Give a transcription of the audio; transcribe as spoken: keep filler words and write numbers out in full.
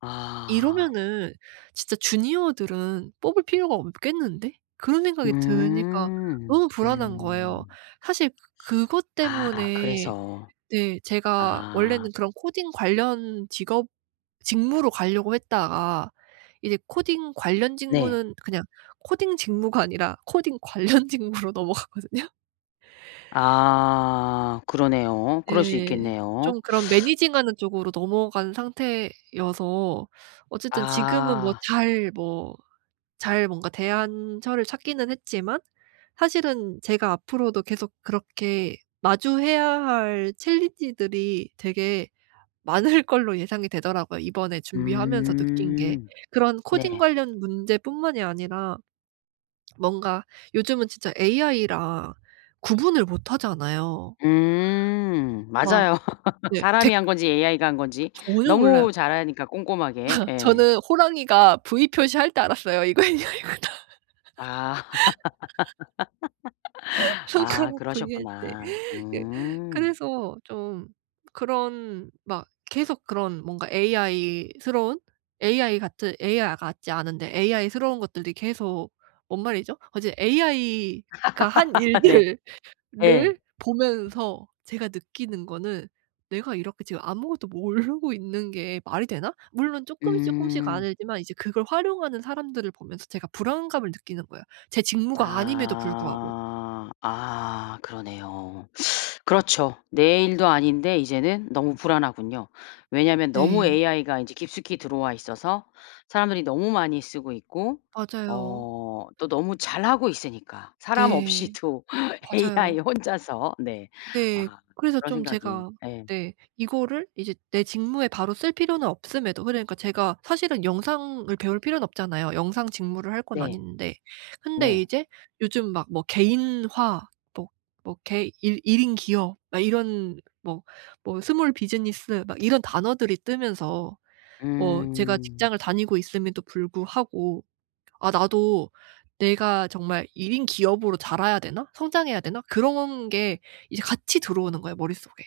아. '이러면은 진짜 주니어들은 뽑을 필요가 없겠는데?' 그런 생각이 드니까 음 너무 불안한 거예요. 음. 사실 그 그것 아 때문에 그래서 네 제가 아. 원래는 그런 코딩 관련 직업 직무로 가려고 했다가 이제 코딩 관련 네. 직무는 그냥 코딩 직무가 아니라 코딩 관련 직무로 넘어가거든요. 아 그러네요. 그럴 수 네. 있겠네요. 좀 그런 매니징 하는 쪽으로 넘어간 상태여서 어쨌든 지금은 뭐 아. 잘 뭐 잘 뭔가 대안처를 찾기는 했지만 사실은 제가 앞으로도 계속 그렇게 마주해야 할 챌린지들이 되게 많을 걸로 예상이 되더라고요 이번에 준비하면서 느낀 게. 음 그런 코딩 네. 관련 문제뿐만이 아니라 뭔가 요즘은 진짜 AI랑 구분을 못하잖아요. 음 와. 맞아요. 네. 사람이 댁 한 건지 AI가 한 건지 전혀 몰라요. 너무 잘하니까 꼼꼼하게. 예. 저는 호랑이가 V 표시할 때 알았어요.' 이거 AI 구나.' 아. 아 손가락 V 할 때. 그러셨구나. 예. 음. 그래서 좀 그런 막 계속 그런 뭔가 AI스러운, AI 같은 AI 아 같지 않은데 AI스러운 것들이 계속 뭔 말이죠? 어. 제 AI가 한 네. 일들을 예. 보면서 제가 느끼는 거는 '내가 이렇게 지금 아무것도 모르고 있는 게 말이 되나?' 물론 쪼끔 쪼끔씩 음. 알지만 이제 그걸 활용하는 사람들을 보면서 제가 불안감을 느끼는 거예요 제 직무가 아님에도 불구하고. 아. 아 그러네요. 그렇죠. 내 일도 아닌데 이제는 너무 불안하군요. 왜냐면 너무 네. AI가 인제 깊숙이 들어와 있어서 사람들이 너무 많이 쓰고 있고 맞아요. 어 또 너무 잘하고 있으니까 사람 네. 없이도 맞아요. AI 혼자서. 네. 네. 아 그래서 그런 좀 생각이 제가 예. 네 이거를 이제 내 직무에 바로 쓸 필요는 없음에도 그러니까 제가 사실은 영상을 배울 필요는 없잖아요 영상 직무를 할 건 네. 아닌데. 근데 네. 이제 요즘 막 뭐 개인화 뭐, 뭐 개 일 일 인 기업 막 이런 뭐, 뭐 스몰 비즈니스 막 이런 단어들이 뜨면서 뭐 제가 음. 직장을 다니고 있음에도 불구하고 '아 나도 내가 정말 일 인 기업으로 자라야 되나? 성장해야 되나?' 그런 게 이제 같이 들어오는 거예요 머릿속에.